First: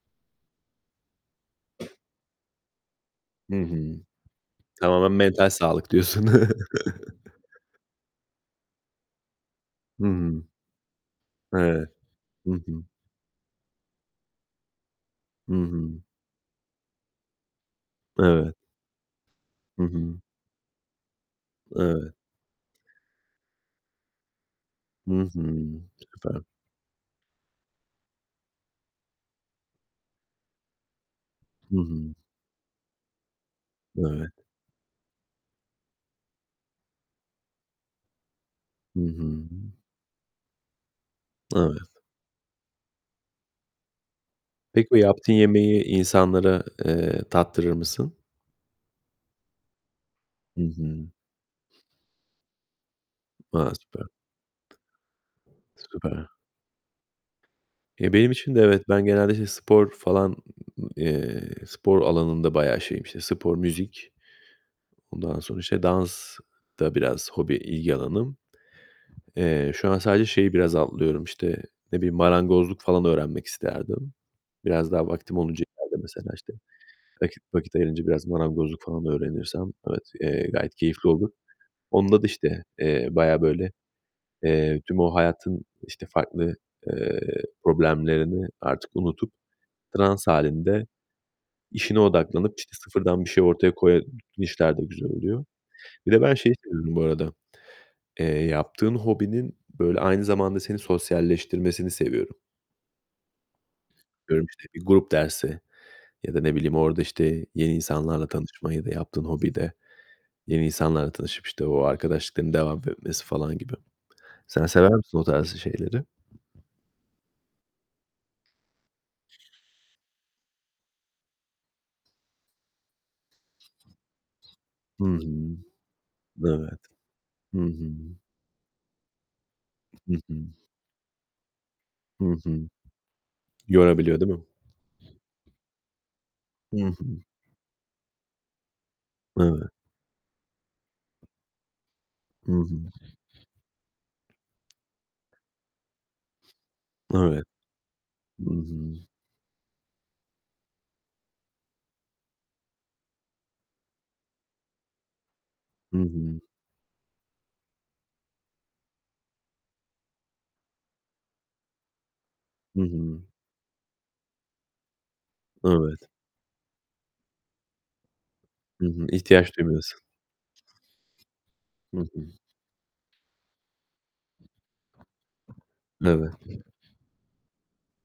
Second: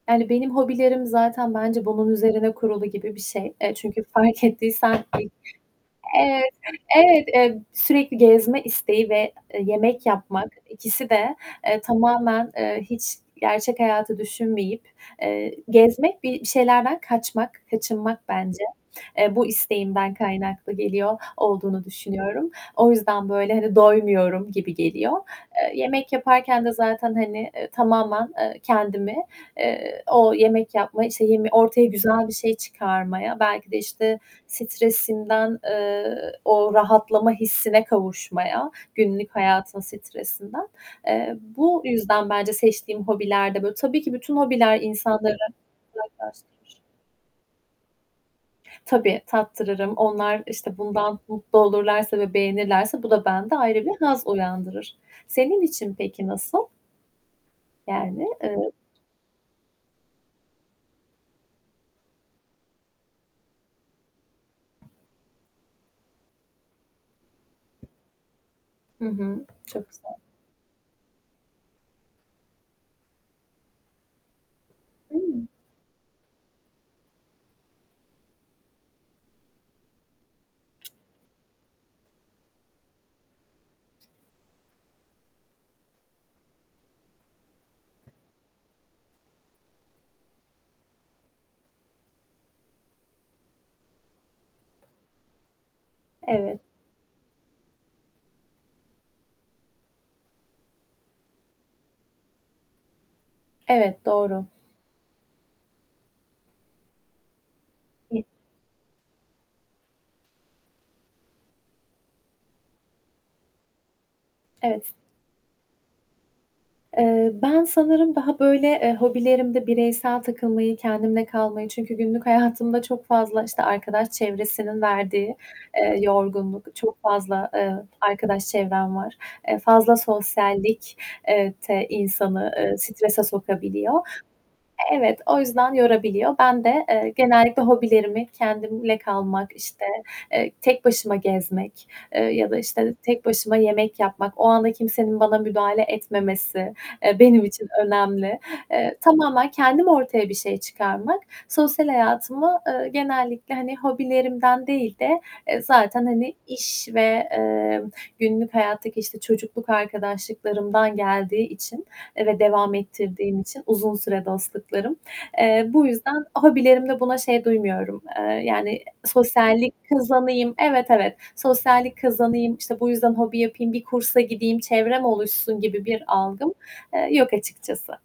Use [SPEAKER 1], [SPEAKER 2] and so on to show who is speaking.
[SPEAKER 1] Yani, benim hobilerim zaten, bence bunun üzerine kurulu gibi bir şey.
[SPEAKER 2] Hı
[SPEAKER 1] Eee,
[SPEAKER 2] hı.
[SPEAKER 1] çünkü fark ettiysen
[SPEAKER 2] Tamamen
[SPEAKER 1] bi
[SPEAKER 2] mental sağlık diyorsun.
[SPEAKER 1] Evet, evet, emm, sürekli gezme isteği ve, eee, yemek
[SPEAKER 2] Hıı.
[SPEAKER 1] yapmak. İkisi de, eee,
[SPEAKER 2] Evet,
[SPEAKER 1] tamamen,
[SPEAKER 2] hı
[SPEAKER 1] eee,
[SPEAKER 2] hı.
[SPEAKER 1] hiç gerçek hayatı düşünmeyip,
[SPEAKER 2] Hı
[SPEAKER 1] eee,
[SPEAKER 2] hı.
[SPEAKER 1] gezmek, bi bir şeylerden kaçmak, kaçınmak
[SPEAKER 2] Evet.
[SPEAKER 1] bence. Eee, bu
[SPEAKER 2] Hı
[SPEAKER 1] isteğimden
[SPEAKER 2] hı.
[SPEAKER 1] kaynaklı geliyor olduğunu
[SPEAKER 2] Evet.
[SPEAKER 1] düşünüyorum. O yüzden, böyle, hani, doymuyorum gibi geliyor.
[SPEAKER 2] Hı
[SPEAKER 1] Eee,
[SPEAKER 2] hı.
[SPEAKER 1] yemek
[SPEAKER 2] Süper.
[SPEAKER 1] yaparken de zaten, hani, eee, tamamen, eee, kendimi, eee, o yemek yapma, işte, yeme
[SPEAKER 2] Hı
[SPEAKER 1] ortaya
[SPEAKER 2] hı.
[SPEAKER 1] güzel bir şey çıkarmaya, belki de, işte,
[SPEAKER 2] Evet.
[SPEAKER 1] stresinden, eee, o rahatlama hissine kavuşmaya
[SPEAKER 2] Hı
[SPEAKER 1] günlük
[SPEAKER 2] hı.
[SPEAKER 1] hayatın stresinden... Eee,
[SPEAKER 2] Evet.
[SPEAKER 1] bu yüzden bence seçtiğim hobiler de böyle Tabii ki bütün hobiler
[SPEAKER 2] Peki, o yaptığın
[SPEAKER 1] insanları
[SPEAKER 2] yemeği insanlara,
[SPEAKER 1] uzaklaştırır.
[SPEAKER 2] eee, tattırır mısın?
[SPEAKER 1] Tabii, tattırırım. Onlar,
[SPEAKER 2] Hı
[SPEAKER 1] işte,
[SPEAKER 2] hı.
[SPEAKER 1] bundan mutlu olurlarsa ve beğenirlerse bu da bende
[SPEAKER 2] A!
[SPEAKER 1] ayrı bir
[SPEAKER 2] Süper.
[SPEAKER 1] haz uyandırır. Senin için peki
[SPEAKER 2] Süper.
[SPEAKER 1] nasıl?
[SPEAKER 2] Ya,
[SPEAKER 1] Yani,
[SPEAKER 2] benim için de
[SPEAKER 1] ııı
[SPEAKER 2] evet. Ben genelde, işte, spor falan, ı eee, spor alanında bayağı şeyim. İşte, spor, müzik, ondan sonra, işte, dans da biraz hobi ilgi alanım.
[SPEAKER 1] Hı hı.
[SPEAKER 2] Eee, şu
[SPEAKER 1] Çok
[SPEAKER 2] an
[SPEAKER 1] güzel.
[SPEAKER 2] sadece şeyi biraz atlıyorum, işte, ne bileyim marangozluk falan öğrenmek isterdim. Biraz daha vaktim
[SPEAKER 1] Hıı.
[SPEAKER 2] olunca ileride, mesela, işte. Vakit vakit ayırınca biraz marangozluk falan öğrenirsem evet, eee, gayet keyifli olur. Onda da işte, eee, bayağı böyle, eee, tüm o hayatın, işte, farklı, eee, problemlerini artık unutup, trans hâlinde işine odaklanıp, işte, sıfırdan bir şey ortaya koya işler de güzel oluyor. Bir de ben şeyi
[SPEAKER 1] Evet.
[SPEAKER 2] seviyorum bu arada, eee, yaptığın hobinin, böyle, aynı zamanda seni sosyalleştirmesini seviyorum.
[SPEAKER 1] Evet, doğru.
[SPEAKER 2] Atıyorum, işte, bir grup dersi ya da ne bileyim, orada, işte, yeni insanlarla
[SPEAKER 1] [unintelligible]
[SPEAKER 2] tanışma ya da yaptığın hobide yeni insanlarla tanışıp, işte, o arkadaşlıkların devam etmesi falan gibi. Sen
[SPEAKER 1] Evet.
[SPEAKER 2] sever
[SPEAKER 1] S
[SPEAKER 2] misin o tarzda şeyleri?
[SPEAKER 1] Eee, ben sanırım daha, böyle, eee, hobilerimde bireysel takılmayı, kendimle kalmayı Çünkü günlük hayatımda çok fazla, işte, arkadaş çevresinin
[SPEAKER 2] Hı
[SPEAKER 1] verdiği,
[SPEAKER 2] hı.
[SPEAKER 1] eee, yorgunluk,
[SPEAKER 2] Evet.
[SPEAKER 1] çok fazla,
[SPEAKER 2] Hı
[SPEAKER 1] eee,
[SPEAKER 2] hı.
[SPEAKER 1] arkadaş çevrem var. Eee, fazla
[SPEAKER 2] Hı hı.
[SPEAKER 1] sosyallik eee, te, eee,
[SPEAKER 2] Hı hı.
[SPEAKER 1] strese sokabiliyor.
[SPEAKER 2] Yorabiliyor, değil mi?
[SPEAKER 1] Evet. O yüzden yorabiliyor. Ben
[SPEAKER 2] Hı
[SPEAKER 1] de,
[SPEAKER 2] hı.
[SPEAKER 1] eee, genellikle hobilerimi kendimle kalmak,
[SPEAKER 2] Evet.
[SPEAKER 1] işte, eee, tek başıma gezmek, eee, ya
[SPEAKER 2] I
[SPEAKER 1] da,
[SPEAKER 2] hı.
[SPEAKER 1] işte, tek başıma yemek yapmak, o anda kimsenin bana müdahale etmemesi, eee,
[SPEAKER 2] Evet.
[SPEAKER 1] benim için önemli.
[SPEAKER 2] I
[SPEAKER 1] Eee,
[SPEAKER 2] hı.
[SPEAKER 1] tamamen kendim ortaya bir şey çıkarmak, sosyal hayatımı, eee, genellikle, hani, hobilerimden değil de, eee,
[SPEAKER 2] Hı
[SPEAKER 1] zaten, hani,
[SPEAKER 2] hı.
[SPEAKER 1] iş ve, eee, günlük hayattaki, işte, çocukluk arkadaşlıklarımdan geldiği için, eee, ve devam
[SPEAKER 2] Hı hı.
[SPEAKER 1] ettirdiğim için -uzun süre dostluklarım. Eee, bu
[SPEAKER 2] Evet.
[SPEAKER 1] yüzden hobilerimde buna şey duymuyorum, eee, yani,
[SPEAKER 2] Hı hı. İhtiyaç
[SPEAKER 1] sosyallik
[SPEAKER 2] duymuyorsun.
[SPEAKER 1] kazanayım Evet, evet.
[SPEAKER 2] Hı
[SPEAKER 1] Sosyallik
[SPEAKER 2] hı.
[SPEAKER 1] kazanayım, işte, bu yüzden hobi yapayım, bir kursa gideyim, çevrem oluşsun gibi bir
[SPEAKER 2] Evet.
[SPEAKER 1] algım, eee, yok açıkçası.